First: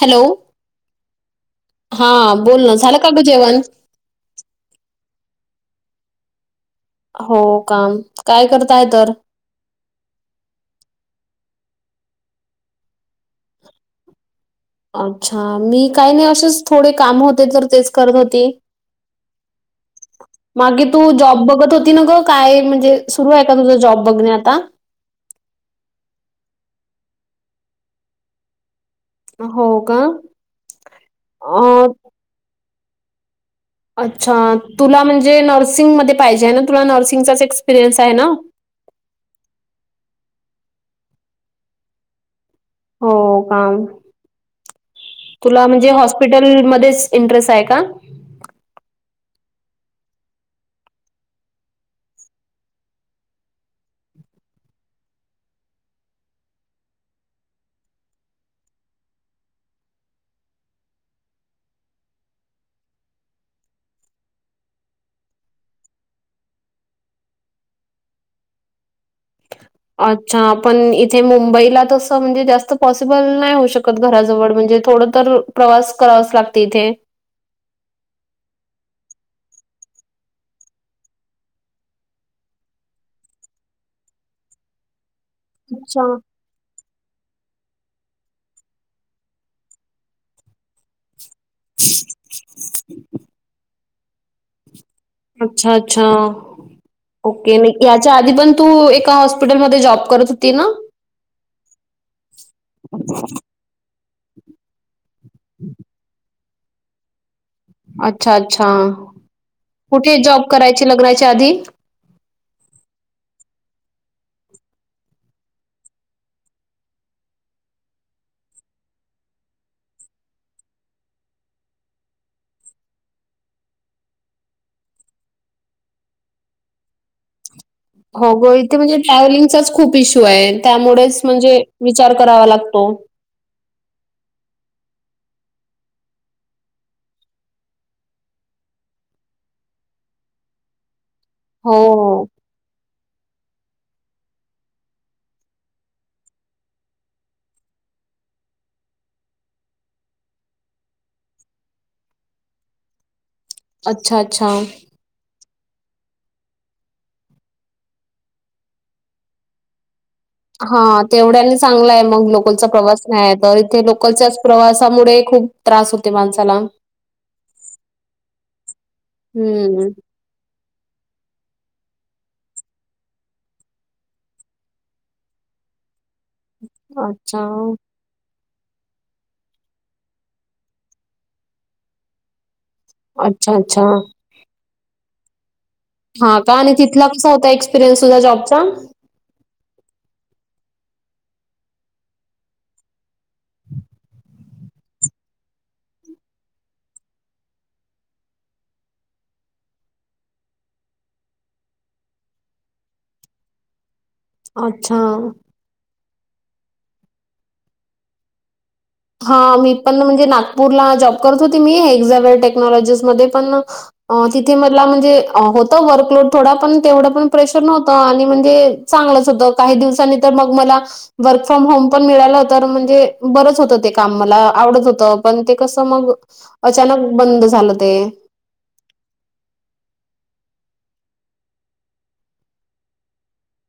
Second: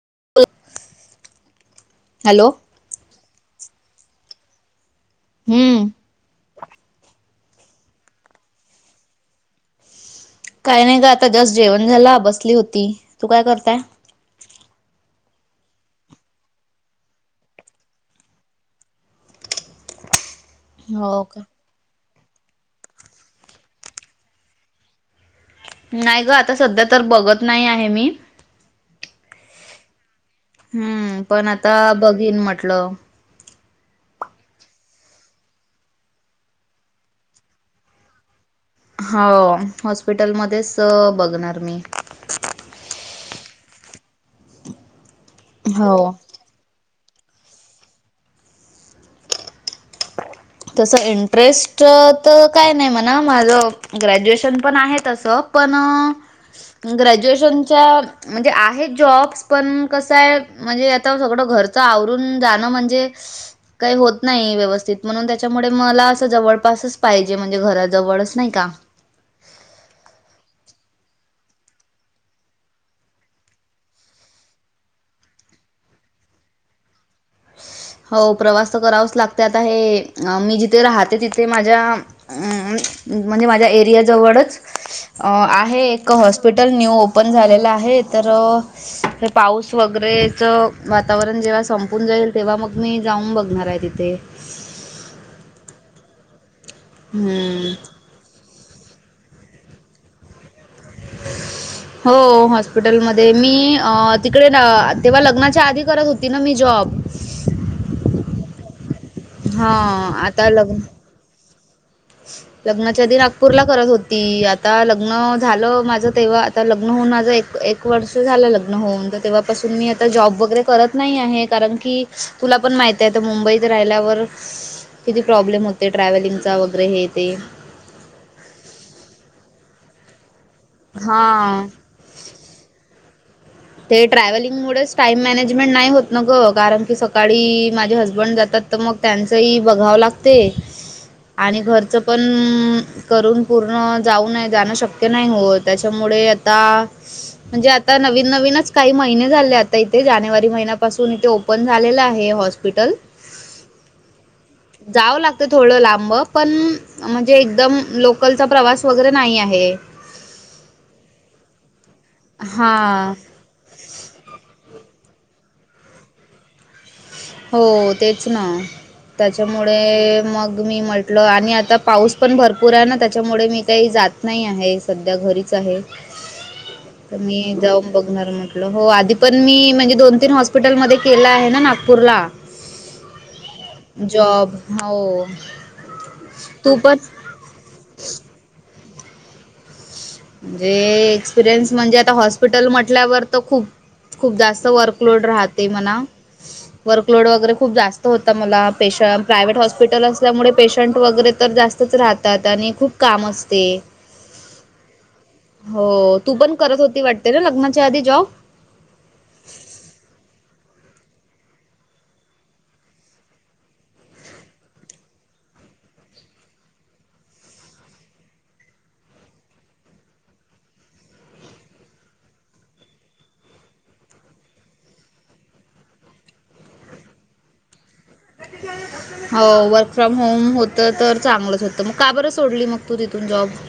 Hello हा hello बोल ना झालं का गु जेवान हम्म. हो काम काय करताय तर काय नाही का आता जस्ट जेवण झालं बसली होती तू काय करताय? अच्छा मी काही नाही असेच थोडे काम होते तर तेच करत होती. मागे तू हो का जॉब बघत होती न ग. काय म्हणजे सुरु आहे का तुझ जॉब बघणे आता नाही ग आता सध्या तर बघत नाही आहे मी हो का? हम्म पण आता अं, बघीन म्हटलं. अच्छा तुला म्हणजे नर्सिंगमध्येध्ये पाहिजे आहे ना तुला नर्सिंगचाच एक्सपिरियन्स आहे ना. हो हॉस्पिटलमध्येध्येच बघणार मी हो काम तुला म्हणजे हो हॉस्पिट टेल मध्येच इंटरेस्ट आहे का? तसं इंटरेस्ट तर काय नाही म्हणा माझं. ग्रॅज्युएशन पण आहे तसं पण ग्रॅज्युएशनच्या म्हणजे आहेत जॉब्स पण कसं आहे. म्हणजे आता सगळं घरचं आवरून जाणं म्हणजे काही होत नाही व्यवस्थित म्हणून त्याच्यामुळे मला असं जवळपासच पाहिजे म्हणजे घरात जवळच नाही का? अच्छा पण इथे मुंबईला तसं म्हणजे जास्त पॉसिबल नाही होऊ शकत घराजवळ म्हणजे थोडं तर प्रवास करावाच लागते इथे हो प्रवास तर करावाच लागते आता हे मी जिथे राहते तिथे माझ्या अ म्हणजे माझ्या एरियाजवळच अ आहे अच्छा. एक हॉस्ट हॉस्पिटल न्यू ओपन झालेलं आहे तर हे पाऊस वगैरेच वातावरण जेव्हा संपून जाईल तेव्हा मग मी जाऊन बघणार आहे तिथे. अच्छा अच्छा ओके. हम्म. त्या आधी पण तू एका हॉस्पिटलमध्ये जॉब करत होती ना. हो हॉस्पिटलमध्ये मी अ ''--'' तिकडे ना तेव्हा लग्नाच्या आधी करत होती ना मी जॉब. अच्छा अच्छा हां कुठे जॉब आता लग्न करायची लग्नाची आधी. लग्नाच्या आदि नागपूरला करत होती आता लग्न झालं माझ तेव्हा. आता लग्न होऊन माझं एक एक वर्ष झालं लग्न होऊन तर तेव्हापासून मी आता जॉब वगैरे करत. नाही आहे कारण की तुला पण माहित आहे तर मुंबईत राहिल्यावर. किती प्रॉब्लेम होते ट्रॅव्हलिंग चा वगैरे हे तेे. हो ग इथे म्हणजे ट्रॅव्हलिंगचाच खूप इश्यू आहे त्यामुळेच म्हणजे. हा. विचार करावा लागतो. ते ट्रॅव्हलिंग मुळेच टाईम मॅनेजमेंट नाही होत न ग कारण की सकाळी माझे हसबंड जातात. तर मग त्यांचंही बघावं लागते. [inaudible] आणि घरचं पण हो करून पूर्ण जाऊ नये जाणं शक्य नाही हो त्याच्यामुळे आता. म्हणजे आता नवी. नवीनच काही महिने झाले आता इथे जानेवारी महिन्यापासून इथे ओपन झालेला आहे हॉस्पिटल. अच्छा अच्छा. जावं लागते थोडं लांब पण म्हणजे एकदम लोकलचा प्रवास वगैरे नाही आहे. हा तेवढ्यानी चांगला आहे मग लोकलचा प्रवास हां नाही. तर इथे लोकलच्याच प्रवासामुळे खूप त्रास होते माणसाला. हो तेच ना त्याच्यामुळे हं. मग. मी म्हटलं आणि आता पाऊस पण भरपूर आहे ना त्याच्यामुळे मी काही जात नाही आहे सध्या घरीच आहे. अच्छा. तुमही जाऊ. बघणार म्हटलं हो आधी पण मी म्हणजे दोन तीन हॉस्पिटल मध्ये केलं आहे ना नागपूरला. अच्छा, अच्छा. जॉब हो. हा का आणि तू पण तिथला कसा होता एक्सपिरियन्स सुद्धा जॉबचा. म्हणजे एक्सपिरियन्स म्हणजे आता हॉस्पिटल म्हटल्यावर तर खूप. खूप जास्त वर्कलोड राहते म्हणा. वर्कलोड वगैरे खूप जास्त होता मला पेशं प्रायव्हेट हॉस्पिटल असल्यामुळे पेशंट वगैरे तर जास्त. तंच राहतात आणि खूप काम असते. अच्छा. हो तू पण करत होती वाटते ना लग्नाच्या आधी जॉब. हा मी पण म्हणजे नागपूरला जॉब करत होते मी एझावेर टेक्नॉलॉजीज मध्ये पण अ तिथे मला म्हणजे होतं वर्कलोड थोडा पण तेवढं पण प्रेशर नव्हतं आणि म्हणजे. चांगलंच होत काही दिवसांनी तर मग मला वर्क फ्रॉम होम पण मिळाला तर म्हणजे बरंच होत. ते काम मला आवडत होत पण ते कस मग अचानक बंद झालं ते. [inaudible] हो वर्क फ्रॉम होम होतं तर चांगलंच होतं मग का बरं सोडली मग तू तिथून जॉब.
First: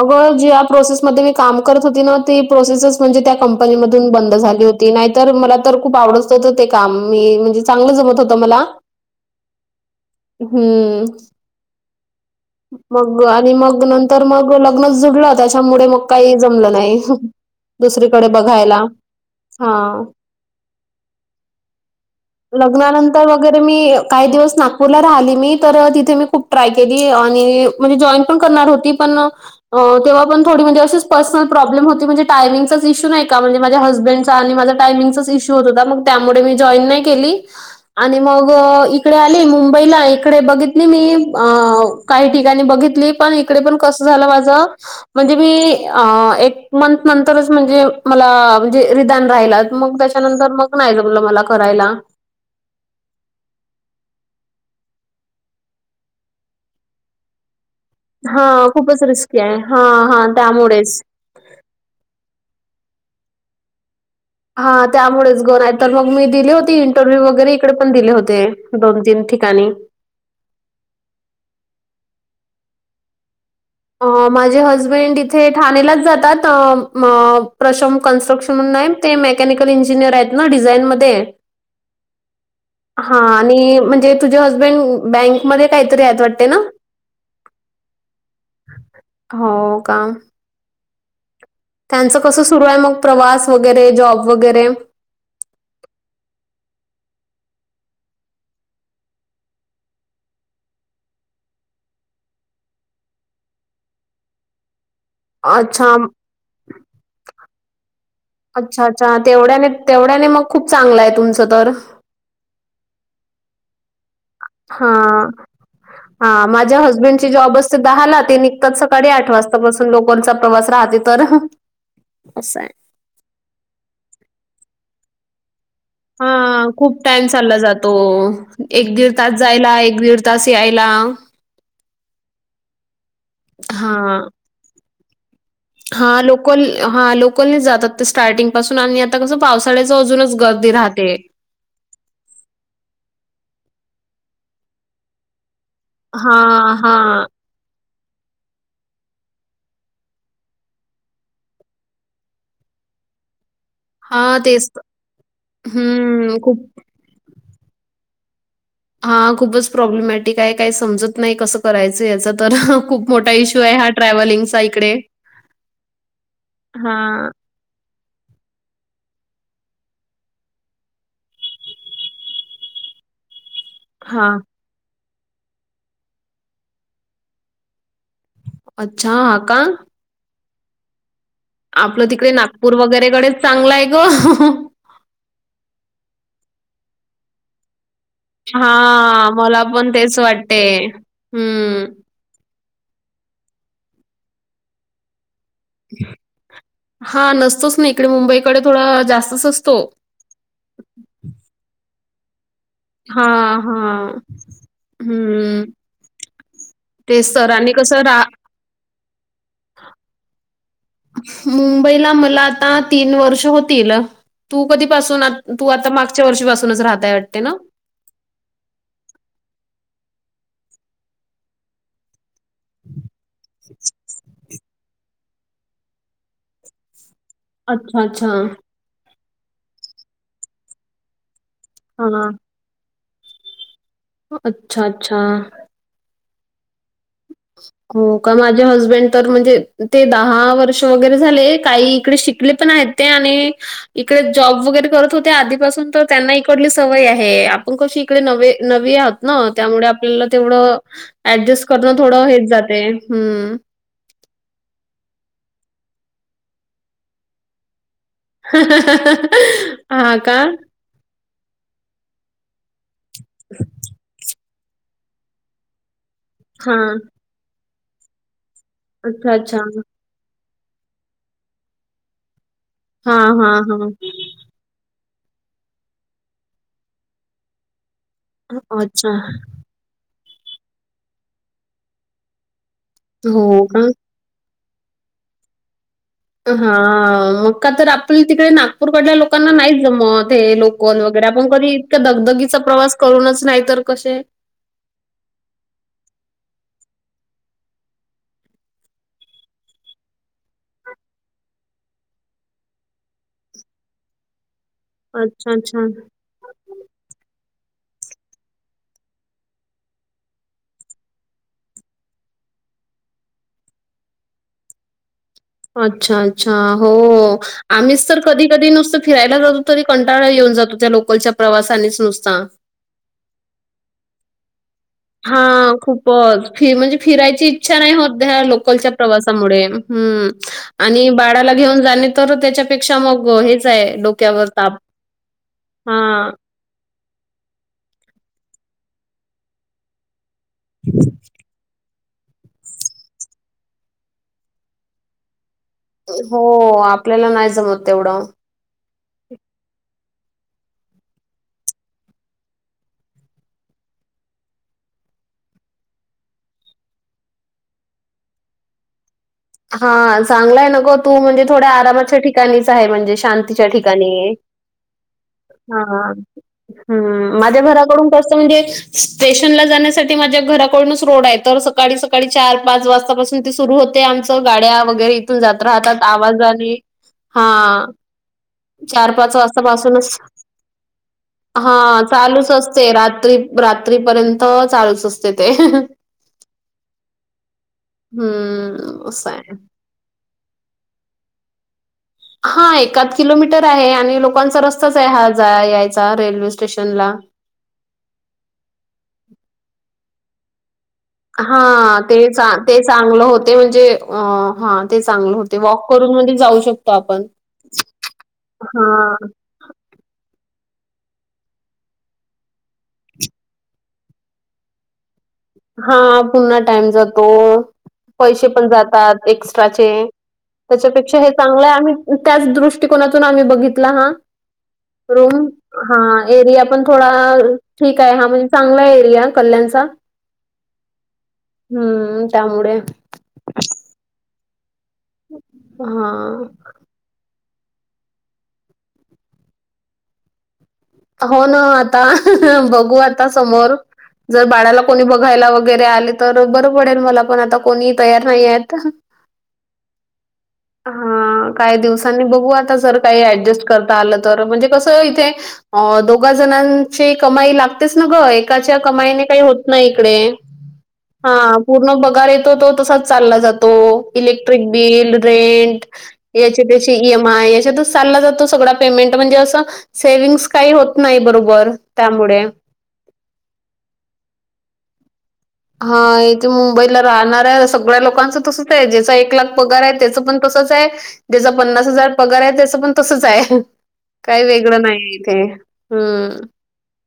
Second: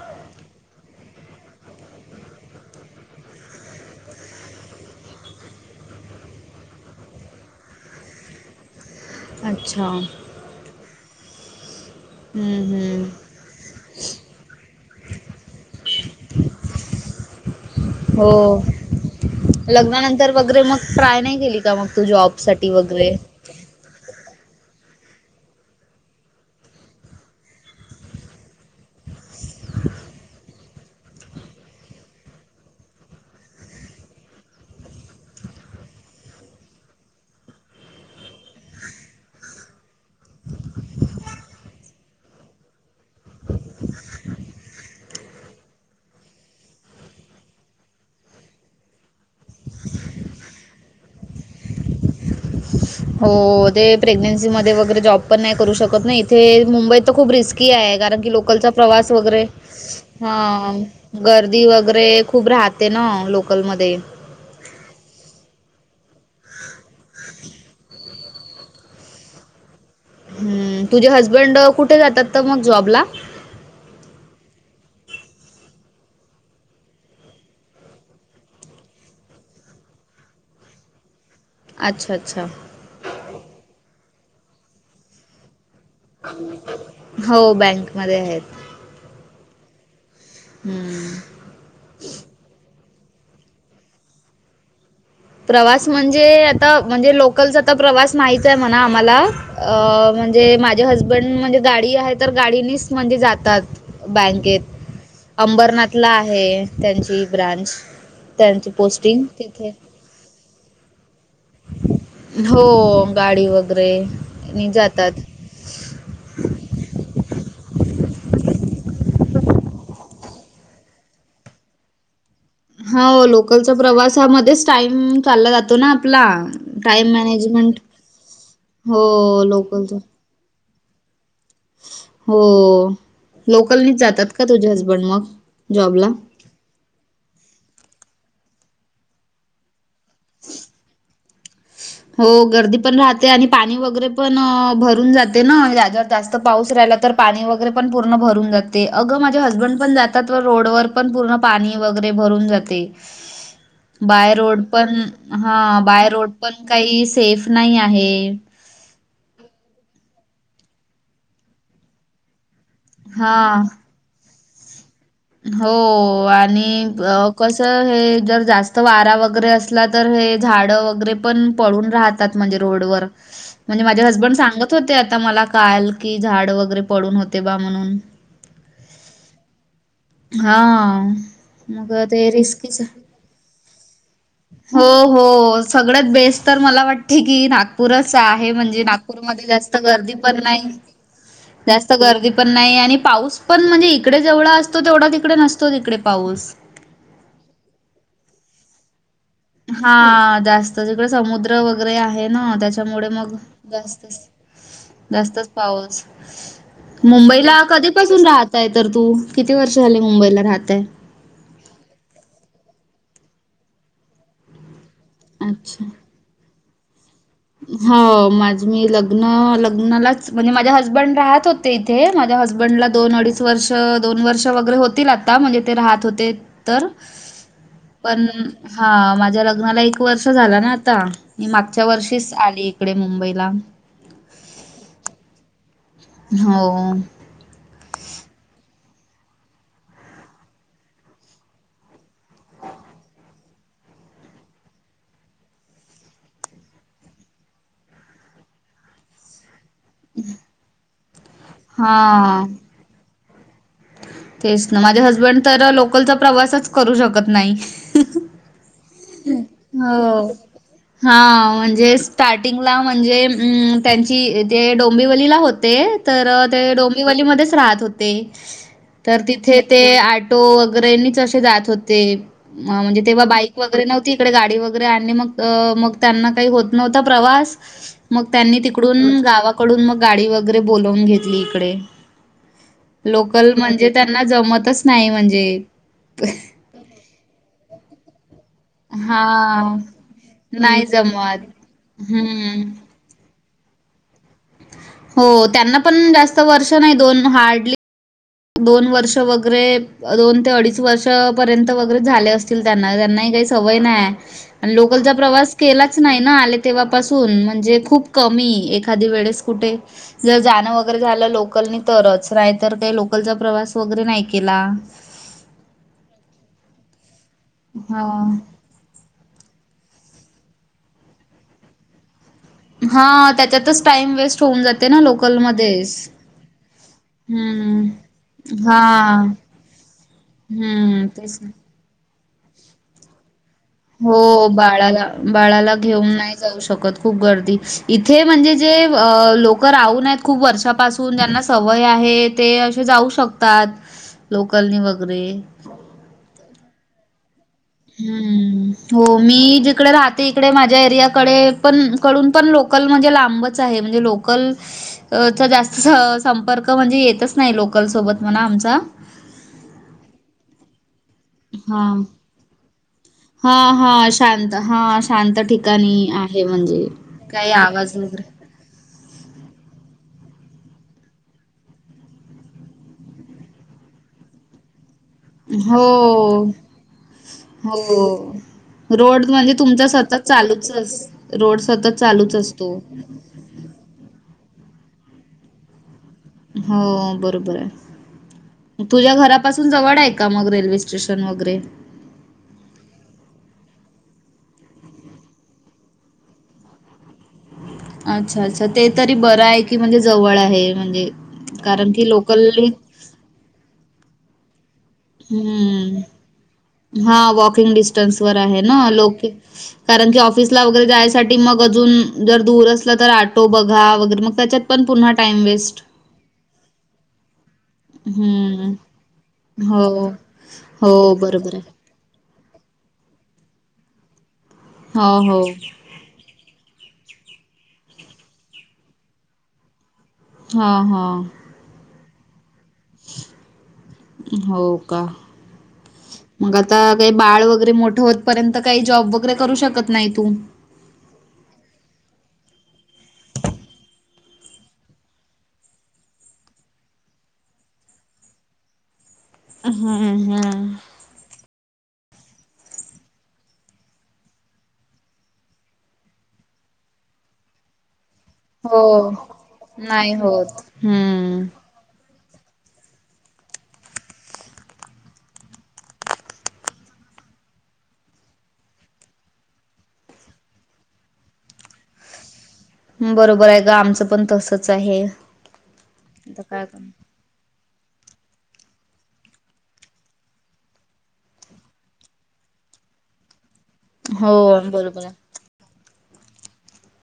अगं ज्या प्रोसेसमध्ये मी काम करत होती ना ती प्रोसेसच म्हणजे त्या कंपनी मधून बंद झाली होती. ती नाहीतर मला तर खूप आवडत होत ते काम मी म्हणजे चांगलं जमत होत मला. अच्छा. हम्म. हम्म मग हम्म आणि मग नंतर मग लग्नच जुडलं त्याच्यामुळे मग काही जमलं नाही. दुसरीकडे हो बघायला हा. लग्नानंतर वगैरे मग ट्राय नाही केली का मग तू जॉब. साठी वगैरे लग्नानंतर मग. अगर मी काही दिवस नागपूरला राहिली मी तर तिथे मी खूप ट्राय केली आणि. म्हणजे जॉईन पण करणार होती पण अ तेव्हा पण थोडी म्हणे अशीच पर्सनल प्रॉब्म होती म्हणे टायमिंगचाच इशू नाही का म्हणजे माझ्या हसबंड. त आणि मा टायमिंगचाच ईशु होत होता त्यामुळे मी जॉन नाही केली. आणि मग इकडे आले मुंबईला इकडे बघितली मी अ. काही ठिकाणी बघितली पण इकडे पण कसं झालं माझं. म्हणजे मी अ एक मंत नंतरचं म्हणजे माला रिदाण राहिलं त मग त्याच्या. त्यानंतर मग नाही जमलं मला करायला. [inaudible] हो ते प्रेग्नेन्सी मध्ये वगैरे जॉब पण नाही करू शकत ना नाही इथे मुंबईत तर खूप रिस्की आहे. कारण की हा लोकलचा खूपच प्रवास रिस्की वगैरे आहे हा. त्यामुळेच. गर्दी वगैरे खूप राहते ना लोकलमध्ये. हा त्यामुळेच ग नाहीतर मग मी दिले होती इंटरव्ह्यू वगैरे इकडे पण दिले होते दोन तीन ठिकाणी. हम्म तुझे हसबंड कुठे जातात त मग जॉबला. माझे हजबेंड इथे ठाणेलाच जातात त अ म प्रशम कन्स्ट्रक्शन म्हण हाय. ते मेकॅनिकल इंजिनियर आहेत ना डिझाईन मध्ये. अच्छा अच्छा. हा आणि म्हणजे तुझे हजबंड बँकमध्ये. काहीतरी आहेत वाटते ना? हो बँक मध्ये आहेत. हो का. हम्म. त्यांचं कसं सुरू आहे मग प्रवास वगैरे जॉब वगैरे. प्रवास म्हणजे आता म्हणजे लोकलचा आता प्रवास माहीत आहे म्हणा आम्हाला. अ म्हणजे माझे हसबंड म्हणजे गाडी आहे तर गाडीनेच म्हणजे जातात. बँकेत. अच्छा अंबरनाथला आहे त्यांची ब्रांच त्यांची अच्छा अच्छा पोस्टिंग तेवढ्याने तिथे. तेवढ्याने मग खूप चांगलं आहे तुमचं तर. हो गाडी वगैरे. नी हा, जातात. हा माझ्या हसबेंड ची जॉब असतं दहाला ते निघतात सकाळी आठ वाजतापासून लोकांचा प्रवास राहते. तर ह असं आहे. हा लोकलचा प्रवासामध्येच टाइम चालला जातो ना. आपला. हा खूप टाइम चालला जातो एक हो दीड तास जायला लोकलचा. एक दीड. तास आयला. हो लोकलनीच जातात का तुझे हसबंड मग. हा जॉबला? लोकल हा लोकलने जातात ते स्टार्टिंग पासून आणि आ ''--'' आता कसं पावसाळ्याच अजूनच गर्दी राहते. हो गर्दी पण राहते आणि पाणी वगैरे पण भरून जाते यात. जर जास्त पाऊस हां, राहिला तर हां. पाणी वगैरे. पण पूर्ण भरून जाते अगं माझे हसबंड पण जातात व रोड वर पण पूर्ण पाणी वगैरे भरून जाते. [inaudible] बाय रोड तेच तर. पण हा बाय रोड हं, पण खूप काही सेफ नाही आहे. हा खूपच प्रॉब्लेमॅटिक आहे, काही समजत नाही कसं करायचं याचा तर, हः खूप मोठा हा इश्यू आहॆ. हार्ट ट्रॅव्हलिंगचा इकडे. हो आणि हां, कस. हे जर जास्त वारा वगैरे असला तर हे झाड वगैरे पण पळून राहत. ात म्हणजे रोडवर. [unintelligible] म्हणजे माझे हसबंड हां. सांगत होते आता मला काल की झाड वगैरे पडून होते बा म्हणून. अच्छा हा का. हा. मग आपलं ते तिकडे नागपूर रिस्कीच वगैरेकडेच चांगलं आहे ग हो हो सगळ्यात बेस्ट तर मला वाटते की ना. नागपूरच आहे म्हणजे हां. नागपूरमध्ये मला जास्त पण गर्दी तेच पण वाटते. नाही हं. जास्त गर्दी. पण नाही आणि पाऊस पण म्हणजे इकडे जेवढा असतो तेवढा तिकडे नसतो तिकडे पाऊस. हा नसतोच ना इकडे मुंबईकडे थोडं जास्त. हा जास्त जिकडे समुद्र वगैरे आहे ना त्या. त्यामुळे मग हां. जात हां. जास्तच हं. पाऊस. तेच तर मुंबईला आणि कसं रा कधीपासून राहतय तर तू किती वर्ष झाले मुंबईला राहतय. मुंबईला मला आता तीन वर्ष होतील. तू कधीपसून तू अच्छा आता मागच्या वर्षीपासूनच राहताय वाटते ना. हो माझ मी लग्न लग्नालाच म्हणजे माझ्या हसबंड राहत होते. ते माझ्या हसबंड ला दोन अडीच. पाच वर्ष दोन वर्ष वगैरे होतील आता म्हणजे ते राहत होते तर. अच्छा, पण अच्छा. हा माझ्या लग्नाला एक वर्ष झाला ना आता मी मागच्या वर्षी. हां. ली इकडे मुंबईला. अच्छा अच्छा. हो. [inaudible] हो का माझे हजबंड तर म्हणजे ते दहा वर्ष वगैरे झाले काही इकडे शिकले पण आहेत. ते आणि. इकडे जॉब वगैरे करत होते आधीपासून तर त्यांना इकडली सवय आहे आपण कशी इकडे न नवी आह. न त्यामुळे आपल्याला तेवढं ऍडजस्ट करणं थोडं हां, हेच जाते हम्म. तेच ना माझे हसबंड तर लोकलचा प्रवासच करू शकत नाही. [unintelligible] हां हो का? हा म्हणजेच. स्टार्टिंगला म्हणजे त्यांची जे डोंबिवलीला होते. तर ते हां. डोंबिवलीमध्येध्येच राहत होते तर अच्छा, अच्छा. तिथे ते आठ. टो वगैरेच असे जात होते म्हणजे तेव्हा हां, बाईक. हां, वगैरे हां. नव्हती इकडे गाडी वगैरे आणि मग मग त्यांना काही होत नव्हता प्रवास. मग त्यांनी अच्छा. तिकडून गावा. डून मग गाडी वगरे बून घेतली इडे लोक हो का? म्हणज. त्यांना जमतच नाही म्हणजे. हा मग का तर आपली तिकडे ना. नागपूरकडल्या लोकांना हां. नाही जमत हे नाही हं. लोकन वगैरे जमत. आपण कधी इतका दगदगीचा हम्म. प्रवास कळूनच नाही तर कसे हो त्यांना पण जास्त वर्ष नाही दोन हार्डली दोन वर्ष वगैरे दोन ते अडीच वर्ष पर्यंत वगैरे झाले असतील त्यांना त्यांनाही काही सवय नाही लोकलचा अच्छा, प्रवास अच्छा. केलाच नाही ना? तेव्हापासून म्हणजे खूप कमी एखादी वेळेस कुठे जर जाणं वगैरे झालं लोकलनी तरच नाही तर ते लोक लोकलचा प्रवास वगैरे नाही केला. अच्छा अच्छा हो आम्हीच तर हां. कधी कधी नुसत. फिरायला जातो तरी कंटाळा येऊन जातो त्या लोकलच्या प्रवासानेच नुसता. हा त्याच्यातच टाइम वेस्ट होऊन जाते. ना हा लोकलमध्येच. खूपच फि म्हणजे फिरायची इच्छा हं. नाही होत लोकलच्या हां. प्रवासामुळे हम्म हं. आणि तेच ना. बाळाला घेऊन जाणे तर त्याच्यापेक्षा मग हेच आहे हो डोक्यावर ताप. बाळाला बाळाला घेऊन हां. नाही जाऊ शकत. खूप गर्दी इथे म्हणजे जे लोक राहू नयेत. खूप वर्षापासून ज्यांना सवय आहेत. ते अशे जाऊ शकतात लोकलने वगैरे. हो आपल्याला नाही जमत. तेवढं. हम्म. हो मी जिकडे राहते इकडे माझ्या एरियाकडे पण कडून पण लोकल म्हणजे लांबच आहे म्हणजे लोक लोकलचा जास्त संपर्क म्हणजे येतच नाही लोकल सोबत म्हणा आमचा. हा चांगलाय न गो तू म्हणजे थोड्या हां. आरामाच्या ठिकाणीच आहे म्हणजे. शांतीच्या हां, हां. ठिकाणी शांत हां, शांत हा ठिकाणी आहे म्हणजे हम्म काही माझ्या आवाज घराकडून वगैरे कस त म्हणजे. स्टेशनला जाण्यासाठी माझ्या घराकडूनच रोड आहे तर सकाळी सकाळी चार पाच वाजतापासून ते सुरू होते आमच तर गाड्या वगैरे इथून जात राहतात हो, आवाजने हा हो. चार रोड पाच म्हणजे तुमचा वाजतापासूनच सतत चालूच अस रोड हा सतत चालूच असतो. असते रात्री रात्रीपर्यंत चालूच असतय ते. हो बरोबर आहे हं, तुझ्या असं आहे. घरापासून जवळ हाय का मग रेल्वे स्टेशन वगैरे. हा एकाद किलोमीटर आहे आणि लोकांचा रस्ताच आहे हा जा यायचा रेल्वे स्टेशनला. अच्छा अच्छा ते तरी बरं आहे की म्हणजे जवळ आहे म्हणजे हा कारण की ते च लोकली ते चांगलं होते म्हणजे अ हा. ते चांगलं होते वॉक करून म्हणजे जाऊ शकतो हम्म हा आपण. वॉकिंग डिस्टन्स वर आहे ना हा लोके कारण की ऑफिसला वगैरे जायसाठी मग अजून जर दूर असलं तर आटो बघा वगैरे मग त्याच्यात पण पुन्हा टाईम वेस्ट. पुन्हा टाइम जातो. पैशे पण हम्म. जातात एक्स्ट्राचे हो. हो त्याच्यापेक्षा हे बरोबर चांगलं आहे आम्ही त्याच दृष्टिकोनातून आम्ही बघितला हा हो हो रूम हा एरिया पण थोडा ठीक आहे हा म्हणजे चांगला एरिया कल्याणचा. हा हा. हम्म त्यामुळे. हो का हा मग आता. आता काही बाळ वगैरे मोठ होत पर्यंत काही जॉब वगैरे करू शकत नाही तू. हो ना आता बघू आता समोर. जर बाळाला कोणी बघायला वगैरे आले तर बरं पडेल मला पण आता कोणी तयार नाही आहेत. हम् हम. हा काही दिवसांनी बघू आता जर काही ऍडजस्ट करता आलं तर म्हणजे कसं इथे अ दोघा जणांची कमाई लागतेच न गं एक एकाच्या हो कमाई काही होत नाही इकडे होत हम्म. हा. पूर्ण पगार येतो तो तसाच चालला जातो इलेक्ट्रिक बिल रेंट याच्या त्याशी ई एम आय याच्यात चालला जातो सगळा पेमेंट म्हणजे असं सेव्हंग्स काही होत नाही बरोबर त्यामुळे. बरोबर आहे ग आमचं पण तसच आहे. हा आता इथे काय कर मुंबईला राहणाऱ्या सगळ्या लोकांना तसच आहे ज्याचा एक लाख पगार आहे त्याचं पण तसच आहे ज्याचा पन्नास हजार पगार आहे त्याच पण तसच आहे हो काही वेगळं बरोबर नाही आहे. इथे. हम.